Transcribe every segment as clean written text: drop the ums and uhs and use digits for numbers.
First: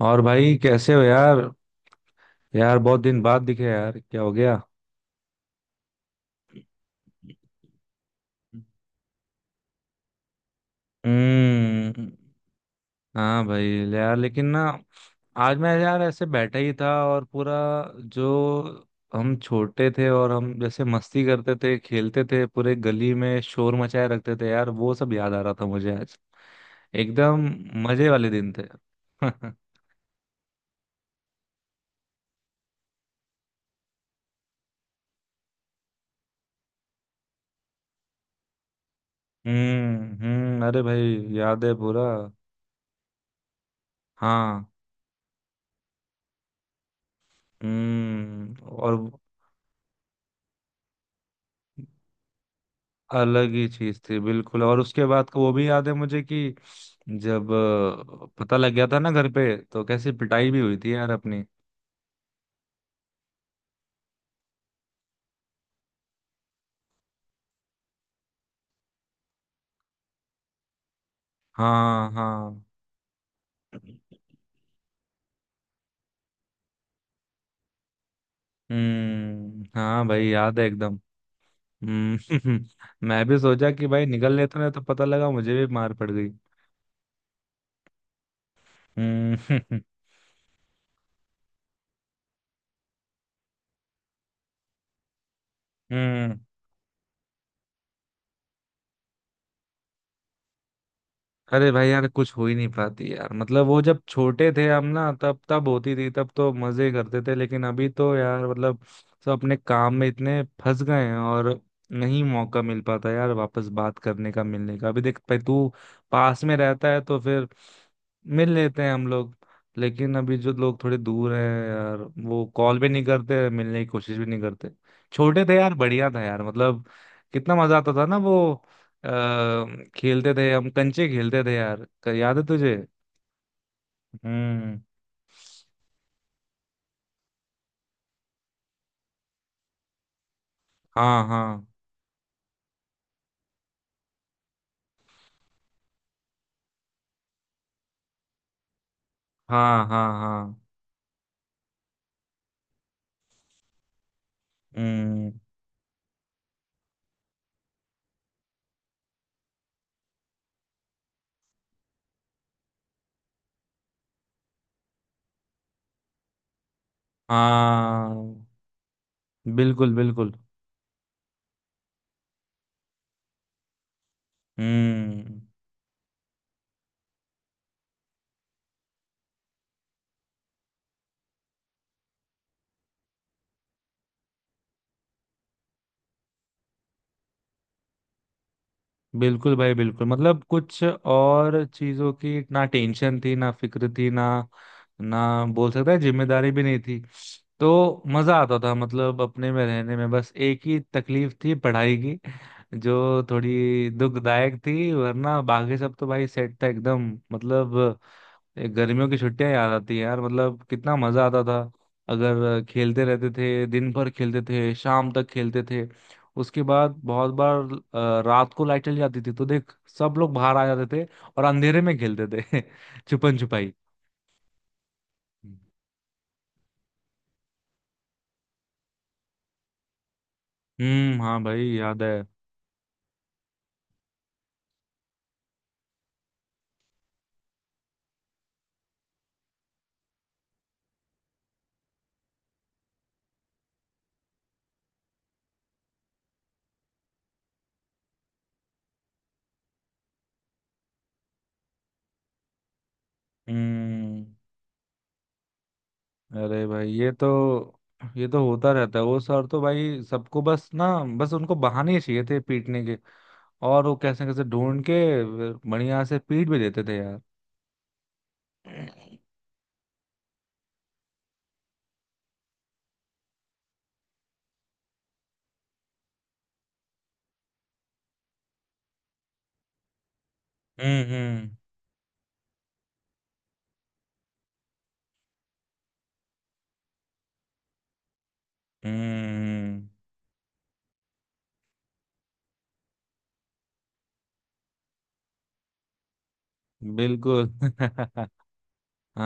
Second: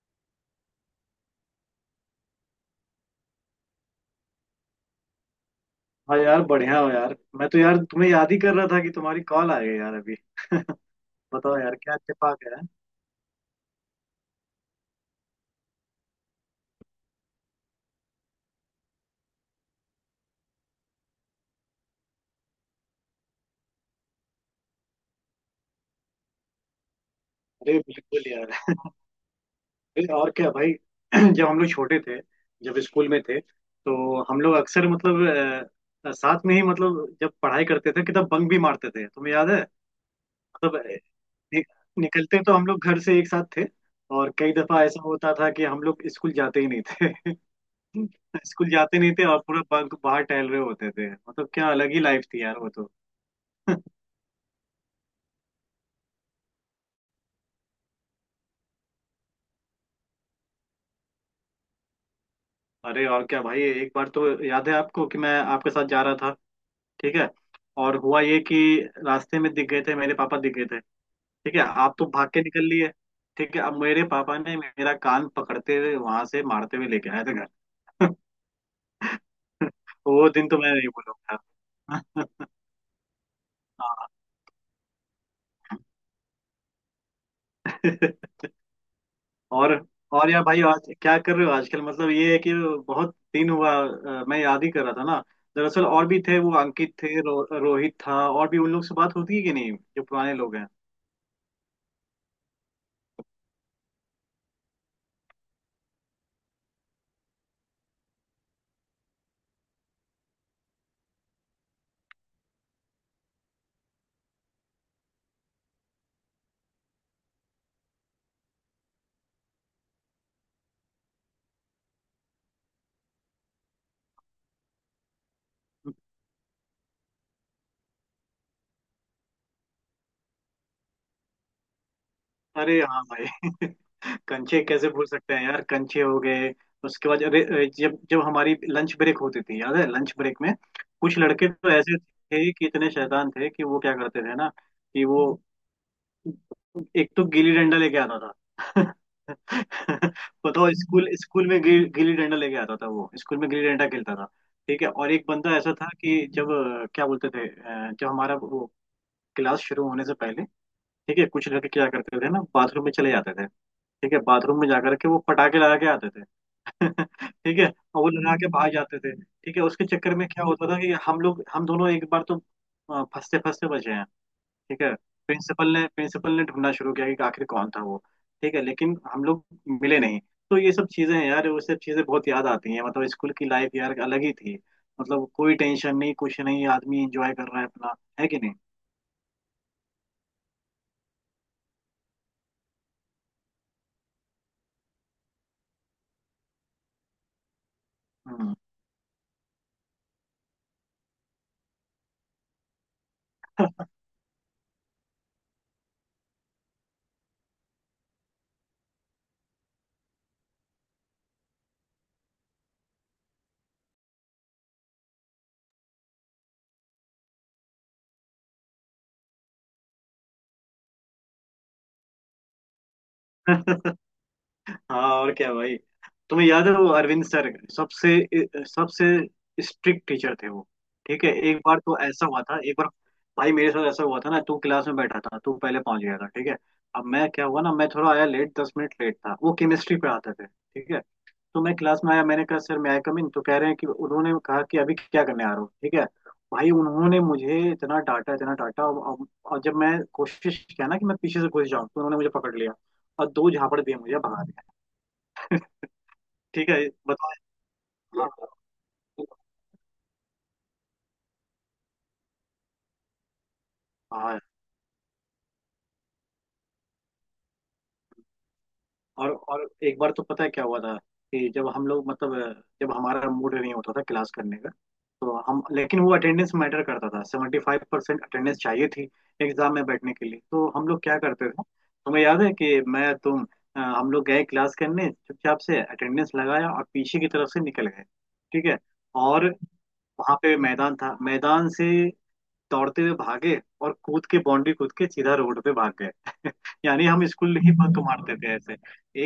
और भाई कैसे हो यार? यार बहुत दिन बाद दिखे यार, क्या हो गया? हाँ यार बढ़िया हो यार, मैं तो यार तुम्हें याद ही कर रहा था कि तुम्हारी कॉल आ गई यार अभी। बताओ यार, हम्म। क्या छिपा गया है? हाँ भाई। यार लेकिन ना। आज मैं यार ऐसे बैठा ही था और पूरा, जो हम छोटे थे और हम जैसे मस्ती करते थे, खेलते थे, पूरे गली में शोर मचाए रखते थे यार, वो सब याद आ रहा था मुझे आज। एकदम। अरे मजे बिल्कुल वाले दिन थे। यार। हम्म। अरे और क्या भाई। जब हम लोग छोटे थे, जब स्कूल में थे, तो हम लोग अक्सर मतलब साथ में ही, मतलब जब पढ़ाई करते थे कि तब बंक भी मारते थे, तुम्हें याद है। हम्म, मतलब अरे भाई, नि, याद है पूरा। निकलते तो हम लोग घर से एक साथ थे, और कई हाँ। दफा ऐसा होता था कि हम लोग स्कूल जाते ही नहीं थे। हम्म, स्कूल और। जाते नहीं थे और पूरा बंक बाहर टहल रहे होते थे। मतलब क्या अलग ही लाइफ थी यार वो तो। अलग ही चीज थी बिल्कुल, और उसके बाद का वो भी याद है मुझे कि जब पता लग गया था ना घर पे, तो कैसी पिटाई भी हुई थी यार अपनी। अरे और क्या भाई, एक बार तो याद है आपको कि मैं आपके साथ जा रहा था, ठीक है, और हुआ ये कि रास्ते में दिख गए थे, मेरे पापा दिख गए थे। ठीक है, आप तो हाँ भाग के हाँ। निकल लिए। ठीक है, अब मेरे पापा ने मेरा कान पकड़ते हुए वहां से मारते हुए लेके आए थे घर। हम्म, हाँ भाई, वो दिन याद तो है मैं नहीं एकदम। भूलूंगा। हम्म। मैं भी सोचा कि भाई निकल लेते ना, तो पता लगा मुझे भी मार पड़ गई। हाँ। और हम्म। और यार भाई आज क्या कर रहे हो आजकल? मतलब ये है कि बहुत दिन हुआ, मैं याद ही कर रहा था ना। दरअसल और भी हम्म। थे, वो अंकित थे, रोहित था, और भी उन लोग से बात होती है कि नहीं, जो पुराने लोग हैं। अरे भाई यार, कुछ हो ही नहीं पाती यार, मतलब वो जब छोटे थे हम ना, तब तब होती थी, तब तो मजे करते थे, लेकिन अभी तो यार, मतलब। सब अपने काम में इतने फंस गए हैं, और। नहीं मौका मिल पाता यार वापस बात करने का, मिलने का। अभी देख भाई, तू पास में रहता है तो फिर मिल लेते हैं हम लोग। लेकिन अभी जो लोग थोड़े दूर हैं यार, वो कॉल भी नहीं करते, मिलने की कोशिश भी नहीं करते। छोटे थे यार, बढ़िया था यार, मतलब। कितना मजा आता था ना, वो। अ, खेलते थे हम, कंचे खेलते थे यार, याद है तुझे? अरे हाँ भाई। कंचे हम्म। कैसे भूल सकते हैं यार, कंचे हो गए। उसके बाद अरे अरे, जब जब हमारी लंच ब्रेक होती थी, याद है, लंच ब्रेक में कुछ हाँ, लड़के हाँ, तो ऐसे थे कि इतने शैतान थे कि वो क्या करते थे ना, कि वो एक तो गिल्ली डंडा लेके आता था। हाँ, हाँ, हाँ। बताओ, स्कूल स्कूल में गिल्ली डंडा लेके आता था, वो स्कूल में गिल्ली डंडा खेलता था। ठीक है, और एक हम्म, बंदा ऐसा था कि जब क्या बोलते थे, जब हमारा वो क्लास शुरू होने से पहले, ठीक है, कुछ लड़के क्या करते थे ना, बाथरूम में चले जाते थे। ठीक है, बाथरूम में जाकर के वो पटाखे लगा के आते थे। ठीक है, और वो लगा हाँ। के भाग जाते थे। ठीक है, उसके बिल्कुल चक्कर में बिल्कुल। क्या होता था कि हम लोग, हम दोनों एक बार तो फंसते फंसते बचे हैं। ठीक है। हम्म। प्रिंसिपल ने ढूंढना शुरू किया कि आखिर कौन था वो। ठीक है, लेकिन हम लोग मिले नहीं। तो ये सब चीजें हैं यार, वो सब चीजें बहुत याद आती हैं। मतलब स्कूल की लाइफ यार अलग ही थी। मतलब कोई टेंशन नहीं, कुछ नहीं, आदमी एंजॉय कर रहा है अपना, है कि नहीं। बिल्कुल भाई बिल्कुल, मतलब कुछ और चीजों की ना टेंशन थी, ना फिक्र थी, ना ना बोल सकता है, जिम्मेदारी भी नहीं थी। तो मजा आता था, मतलब अपने में रहने में, बस एक ही तकलीफ थी पढ़ाई की, जो थोड़ी दुखदायक थी, वरना बाकी सब तो भाई सेट था एकदम, मतलब। ये गर्मियों की छुट्टियां याद आती है यार, मतलब कितना मजा आता था। अगर खेलते रहते थे, दिन भर खेलते थे, शाम तक खेलते थे। उसके बाद बहुत बार, रात को लाइट चली जाती थी, तो देख सब लोग बाहर आ जाते थे, और अंधेरे में खेलते थे छुपन छुपाई। हम्म। हाँ, और क्या भाई, तुम्हें याद है वो अरविंद सर, सबसे सबसे स्ट्रिक्ट टीचर थे वो। हम्म, ठीक है, हाँ एक भाई, बार तो याद है। ऐसा हुआ था, एक बार भाई मेरे साथ ऐसा हुआ था ना, तू क्लास में बैठा था, तू पहले पहुंच गया था। ठीक है, अब मैं, क्या हुआ ना, मैं थोड़ा आया लेट, 10 मिनट लेट था। वो केमिस्ट्री पढ़ाते थे। ठीक है, तो मैं क्लास में आया, मैंने कहा सर, मैं आई कम इन? तो कह रहे हैं कि, उन्होंने कहा कि अभी क्या करने आ रहा हूँ। ठीक है, भाई उन्होंने मुझे इतना डांटा, इतना डांटा, और जब मैं कोशिश किया ना कि मैं पीछे से घुस जाऊं, तो उन्होंने मुझे पकड़ लिया और 2 झापड़ दिए मुझे हम्म, भगा। अरे ठीक है। भाई, बताओ। ये हाँ, तो होता रहता है, वो सर तो भाई सबको, बस ना। बस उनको बहाने चाहिए थे पीटने के, और वो कैसे हाँ। कैसे ढूंढ के बढ़िया से पीट भी देते थे यार। और एक बार तो पता है क्या हुआ था, कि जब हम लोग मतलब जब हमारा मूड नहीं होता था क्लास करने का, तो हम लेकिन वो अटेंडेंस मैटर करता था, 75% अटेंडेंस चाहिए थी एग्जाम में बैठने के लिए, तो हम लोग क्या करते हम्म। थे, तुम्हें याद है कि मैं तुम हम लोग गए क्लास करने, चुपचाप से अटेंडेंस लगाया और पीछे की तरफ से निकल गए। ठीक है, और हम्म, वहाँ पे मैदान था, मैदान से दौड़ते हुए भागे और कूद के बाउंड्री कूद के सीधा रोड पे भाग गए। यानी हम बिल्कुल। स्कूल ही बंक मारते थे ऐसे।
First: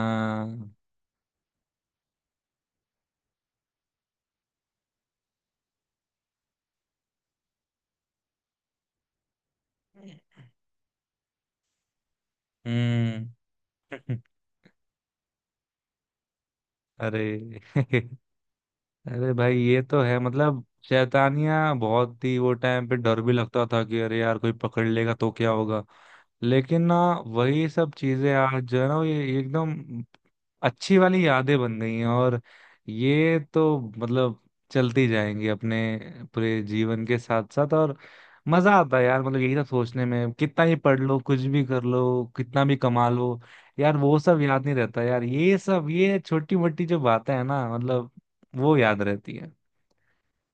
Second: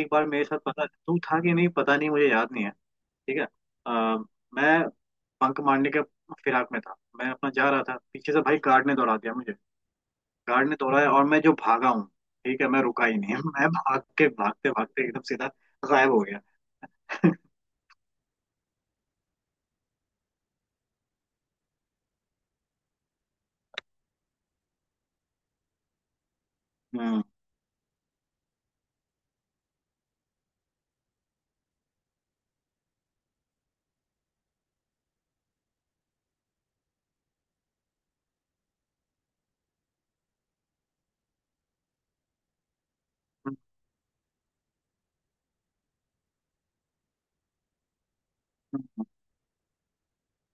एक बार मेरे साथ, पता तू था कि नहीं, पता नहीं, मुझे याद नहीं है। ठीक है, आ, मैं बंक मारने के फिराक में था, मैं अपना जा रहा था, पीछे से भाई गार्ड ने दौड़ा दिया मुझे। गार्ड ने दौड़ाया और मैं जो भागा हूँ, ठीक है, मैं रुका ही हम्म। नहीं। मैं भाग के, भागते भागते एकदम सीधा गायब हो गया। अरे। अरे भाई ये तो है, मतलब शैतानियां बहुत, ही वो टाइम पे डर भी लगता था कि अरे यार कोई पकड़ लेगा तो क्या होगा। लेकिन ना हम्म। वही सब चीजें आज जो है ना, ये एकदम अच्छी वाली यादें बन गई हैं, और ये तो मतलब चलती जाएंगी अपने पूरे जीवन के साथ साथ, और मजा आता है यार, मतलब यही सब सोचने में, कितना ही पढ़ लो, कुछ भी कर लो, कितना भी कमा लो हम्म, यार, वो सब याद नहीं रहता यार, ये सब ये छोटी मोटी जो बातें हैं ना, मतलब वो याद हम्म। रहती है।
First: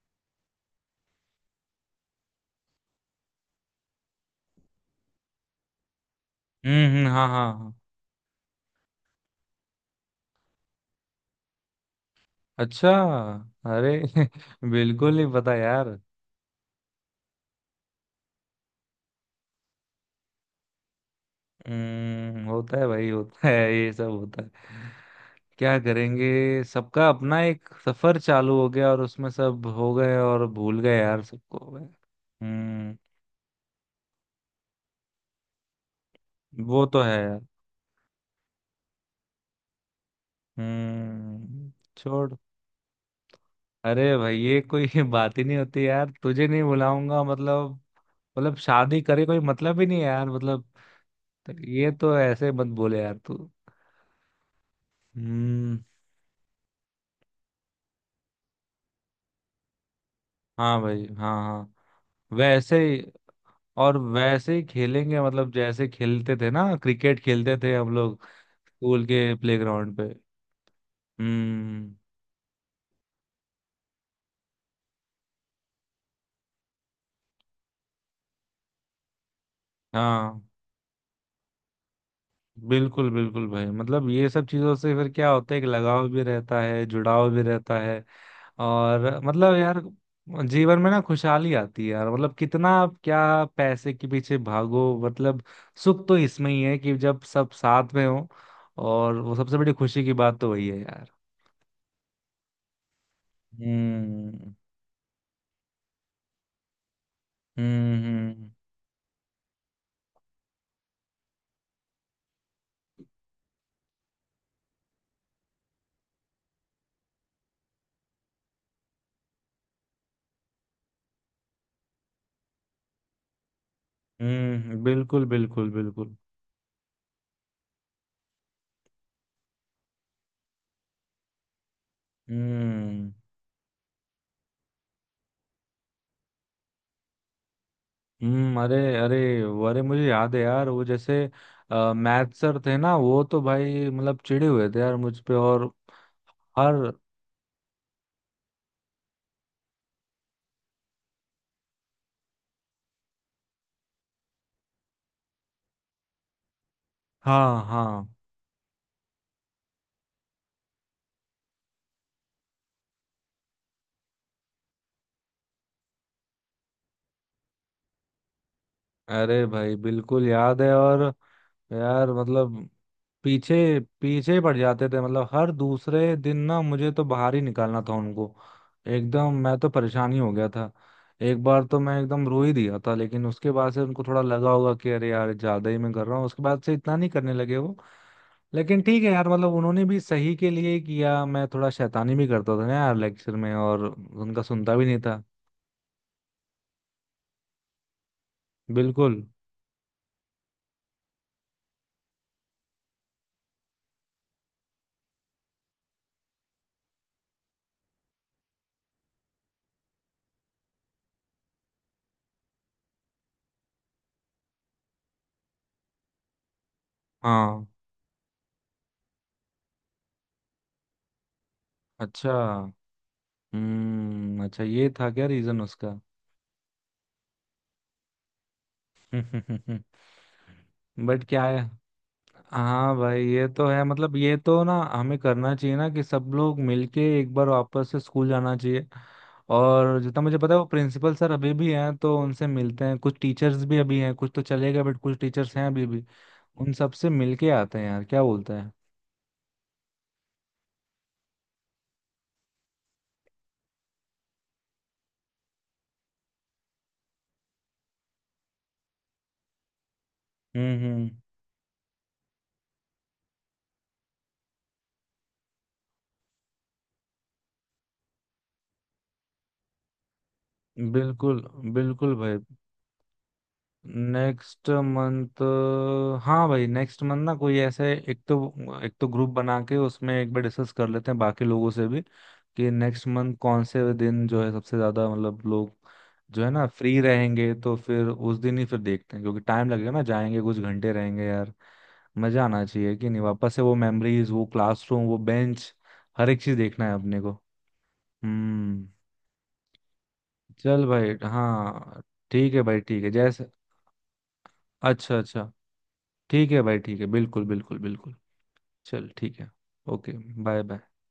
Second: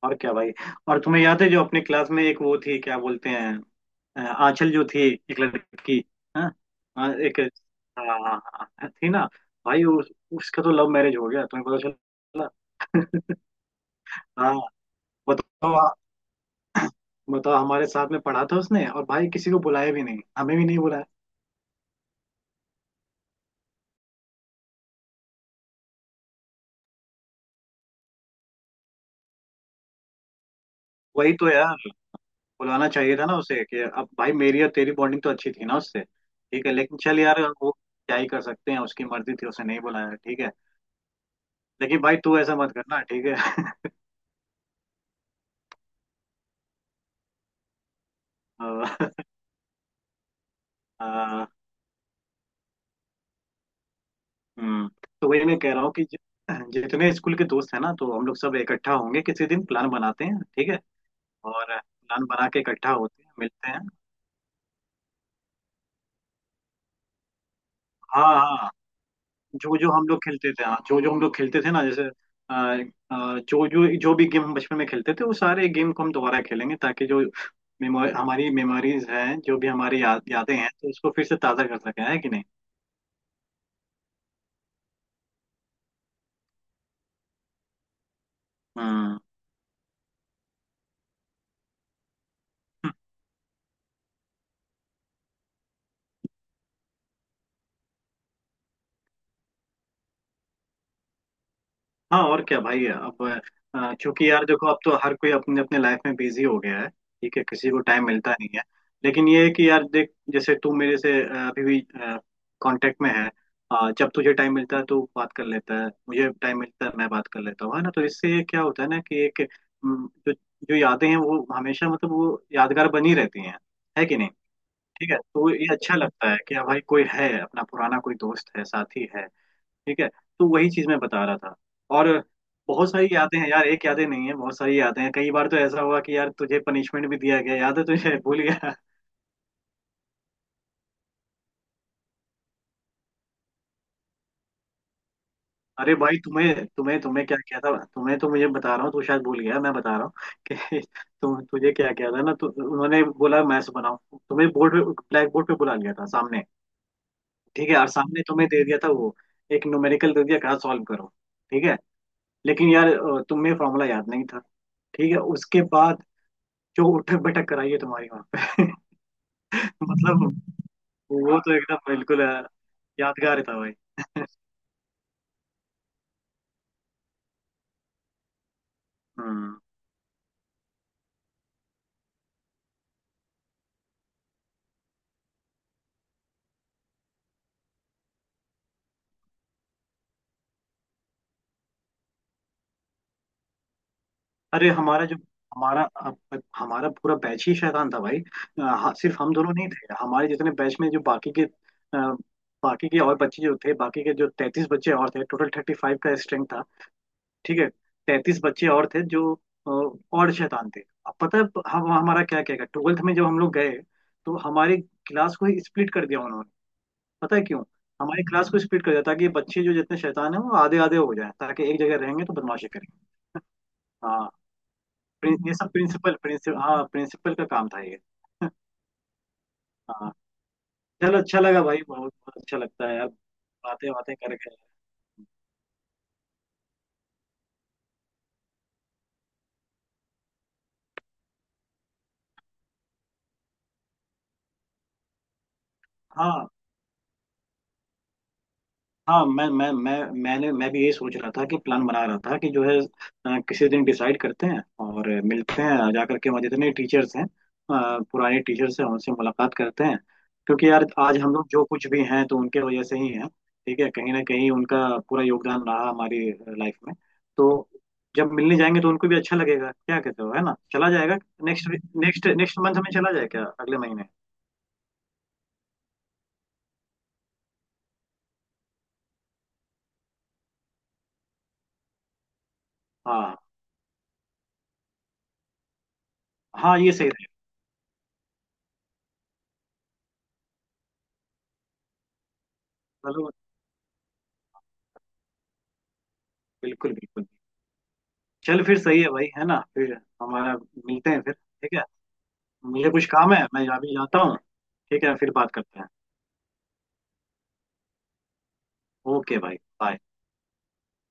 और क्या भाई, और तुम्हें याद है जो अपने क्लास में एक वो थी, क्या बोलते हैं, आंचल जो थी, एक लड़की, हाँ। हाँ, हाँ एक, हाँ हाँ। हाँ, हाँ, हाँ, थी ना। भाई उसका तो लव मैरिज हो गया, तुम्हें पता चला? अच्छा। अरे हाँ। बिल्कुल नहीं पता बताओ, यार। बताओ, हमारे साथ में पढ़ा था उसने, और भाई किसी को बुलाया भी नहीं, हमें भी नहीं बुलाया। हम्म, होता है भाई, होता है, ये सब होता है। क्या करेंगे, सबका अपना एक सफर चालू हो गया, और उसमें सब हो गए और भूल गए यार वही तो सबको। यार, बुलाना हम्म। चाहिए था ना उसे, कि अब भाई मेरी और तेरी बॉन्डिंग तो अच्छी थी ना उससे। ठीक है, वो लेकिन तो है चल यार। यार, वो क्या ही कर सकते हैं, उसकी मर्जी थी, उसे नहीं बुलाया। ठीक है, हम्म। लेकिन भाई, छोड़। तू ऐसा मत करना। ठीक है। अरे भाई, ये कोई बात ही नहीं होती यार, तुझे नहीं बुलाऊंगा मतलब, मतलब शादी करे कोई, मतलब ही नहीं है यार मतलब। आ, तो ये तो ऐसे मत बोले यार तू। हम्म। तो वही मैं कह हम्म। रहा हूँ कि जितने स्कूल के दोस्त हैं ना, तो हम लोग सब इकट्ठा होंगे, किसी दिन प्लान बनाते हैं। ठीक है, हाँ भाई, हाँ और हाँ। प्लान बना के वैसे इकट्ठा ही, होते हैं, मिलते हैं। और वैसे ही खेलेंगे, मतलब जैसे खेलते थे ना, क्रिकेट खेलते थे हम लोग हाँ, हाँ। स्कूल के जो जो प्लेग्राउंड हम पे। लोग खेलते थे, हाँ, जो जो हम लोग खेलते थे ना, हम्म। जैसे अ, जो जो जो भी गेम हम बचपन में खेलते थे, वो सारे गेम को हम दोबारा खेलेंगे, ताकि जो मेमोरी हमारी मेमोरीज हैं, जो भी हमारी हाँ। यादें हैं, तो उसको फिर से ताज़ा कर सके, है कि नहीं। बिल्कुल बिल्कुल भाई, मतलब ये सब चीजों से फिर क्या होता है कि लगाव भी रहता है, जुड़ाव भी रहता है, हम्म। और मतलब यार जीवन में ना खुशहाली आती है यार, मतलब कितना आप क्या पैसे के पीछे भागो, मतलब सुख तो इसमें ही है कि जब सब साथ में हो, और वो सबसे बड़ी खुशी की बात तो वही है यार। हाँ, और क्या भाई अब, क्योंकि यार हम्म देखो, अब तो हर कोई अपने अपने लाइफ में बिजी हो गया है। ठीक है, किसी को टाइम मिलता नहीं हम्म। है। लेकिन ये है कि यार देख, जैसे तू मेरे से अभी भी कांटेक्ट में है, जब तुझे टाइम मिलता है तो बात कर लेता है, मुझे टाइम मिलता है मैं बात कर लेता हूँ, है ना, तो इससे ये क्या होता है ना, कि एक जो जो यादें हैं, वो हमेशा, मतलब वो यादगार बनी रहती हैं, है कि नहीं। हम्म, ठीक है, बिल्कुल तो ये बिल्कुल अच्छा बिल्कुल। लगता है कि हाँ भाई कोई है अपना, पुराना कोई दोस्त है, साथी है। ठीक है, तो वही चीज मैं बता रहा था। और बहुत सारी हम्म। यादें हैं यार, एक यादें नहीं है, बहुत सारी यादें हैं। कई बार तो ऐसा हुआ कि यार तुझे पनिशमेंट भी दिया गया, याद है तुझे? भूल हम्म, गया? अरे अरे। अरे मुझे याद है यार, वो जैसे मैथ सर थे ना, वो तो भाई मतलब चिढ़े हुए थे यार मुझ पे, और अरे भाई तुम्हें हर तुम्हें तुम्हें क्या किया था, तुम्हें तो मुझे बता रहा हूँ, तू शायद भूल गया, मैं बता रहा हूँ कि तुम तुझे क्या किया था ना, तो उन्होंने बोला मैथ्स बनाओ, तुम्हें बोर्ड पे, ब्लैक बोर्ड पे बुला लिया था सामने। हाँ ठीक है, और हाँ। सामने तुम्हें दे दिया था वो, एक न्यूमेरिकल दे दिया, कहा सॉल्व करो। ठीक है, लेकिन यार तुम्हें फॉर्मूला याद नहीं था। ठीक है, उसके बाद जो उठक बैठक कराई है तुम्हारी वहां पे। अरे भाई मतलब बिल्कुल याद है, और वो तो एकदम यार बिल्कुल मतलब यादगार पीछे था भाई। पीछे ही पड़ जाते थे, मतलब हर दूसरे दिन ना, मुझे तो बाहर ही निकालना था उनको, एकदम। मैं हम्म। तो परेशान ही हो गया था। एक बार तो मैं एकदम रो ही दिया था, लेकिन उसके बाद से उनको थोड़ा लगा होगा कि अरे यार ज्यादा ही मैं कर रहा हूँ, उसके बाद से इतना नहीं करने लगे वो। लेकिन ठीक है यार, मतलब उन्होंने भी सही के लिए ही किया, मैं थोड़ा शैतानी भी करता था ना यार लेक्चर में, और उनका अरे सुनता भी नहीं हमारा जो, था। हमारा पूरा बैच ही शैतान था भाई। हाँ, बिल्कुल। सिर्फ हम दोनों नहीं थे, हमारे जितने बैच में जो बाकी के बाकी के और बच्चे जो थे, बाकी के जो 33 बच्चे और थे, टोटल 35 का स्ट्रेंथ था। ठीक है, 33 बच्चे और थे जो अ, और शैतान थे। अब पता है, हम हमारा क्या क्या क्या, ट्वेल्थ में जब हम लोग गए, तो हमारी क्लास को ही स्प्लिट कर दिया उन्होंने। पता है क्यों? हाँ। हमारी क्लास को स्प्लिट कर दिया ताकि बच्चे जो जितने शैतान हैं वो आधे आधे हो जाएं, ताकि एक जगह रहेंगे अच्छा। तो बदमाशी करेंगे। हाँ, हम्म, अच्छा, ये था क्या ये रीजन सब उसका? प्रिंसिपल, हाँ, प्रिंसिपल का काम था ये। हाँ। चलो बट अच्छा क्या है। लगा भाई, बहुत बहुत अच्छा लगता हाँ है अब भाई ये तो है, बातें, बातें मतलब ये करके। तो ना हमें करना चाहिए ना कि सब लोग मिलके एक बार वापस से स्कूल जाना चाहिए। और जितना मुझे पता है वो प्रिंसिपल सर अभी भी हैं, तो उनसे मिलते हैं, कुछ टीचर्स भी अभी हैं, कुछ तो चले गए, बट कुछ टीचर्स हैं अभी भी। हाँ, उन सबसे मिलके आते हैं यार, क्या बोलते हैं? हाँ। मैंने, मैं भी यही सोच रहा था, कि प्लान बना रहा था, कि जो है किसी दिन डिसाइड करते हैं और मिलते हैं, जा करके वहाँ जितने टीचर्स हैं, पुराने टीचर्स हैं, उनसे मुलाकात करते हैं। क्योंकि यार, हम्म। आज हम लोग जो कुछ भी हैं तो उनके वजह से ही हैं। ठीक है, कहीं ना कहीं उनका पूरा योगदान रहा हमारी लाइफ में। तो जब मिलने जाएंगे तो उनको भी अच्छा लगेगा, क्या कहते हो, है ना, चला जाएगा। बिल्कुल नेक्स्ट बिल्कुल नेक्स्ट भाई। नेक्स्ट मंथ में चला जाए क्या, अगले महीने? Next month. हाँ भाई, नेक्स्ट मंथ ना कोई ऐसे, एक तो ग्रुप बना के उसमें एक बार डिस्कस कर लेते हैं बाकी लोगों से भी, कि नेक्स्ट मंथ हाँ, कौन से दिन जो है सबसे ज्यादा, मतलब लोग जो है ना हाँ, ये फ्री सही रहेगा। रहेंगे, तो फिर उस दिन ही फिर देखते हैं, क्योंकि टाइम लगेगा ना, जाएंगे कुछ घंटे रहेंगे यार। मजा आना चाहिए कि नहीं, चलो, वापस से वो मेमोरीज, वो क्लासरूम, वो बेंच, हर एक चीज देखना है बिल्कुल अपने बिल्कुल। को। चल, फिर हम्म। सही है भाई, है ना, फिर हमारा चल मिलते भाई, हैं फिर। ठीक है, हाँ। ठीक है भाई, मुझे ठीक कुछ है, काम है, जैसे। मैं अभी जाता हूँ। ठीक है, अच्छा फिर अच्छा। बात करते हैं। ठीक है भाई, ठीक है, बिल्कुल बिल्कुल बिल्कुल। चल ओके ठीक है। भाई। बाय। ओके। Bye bye.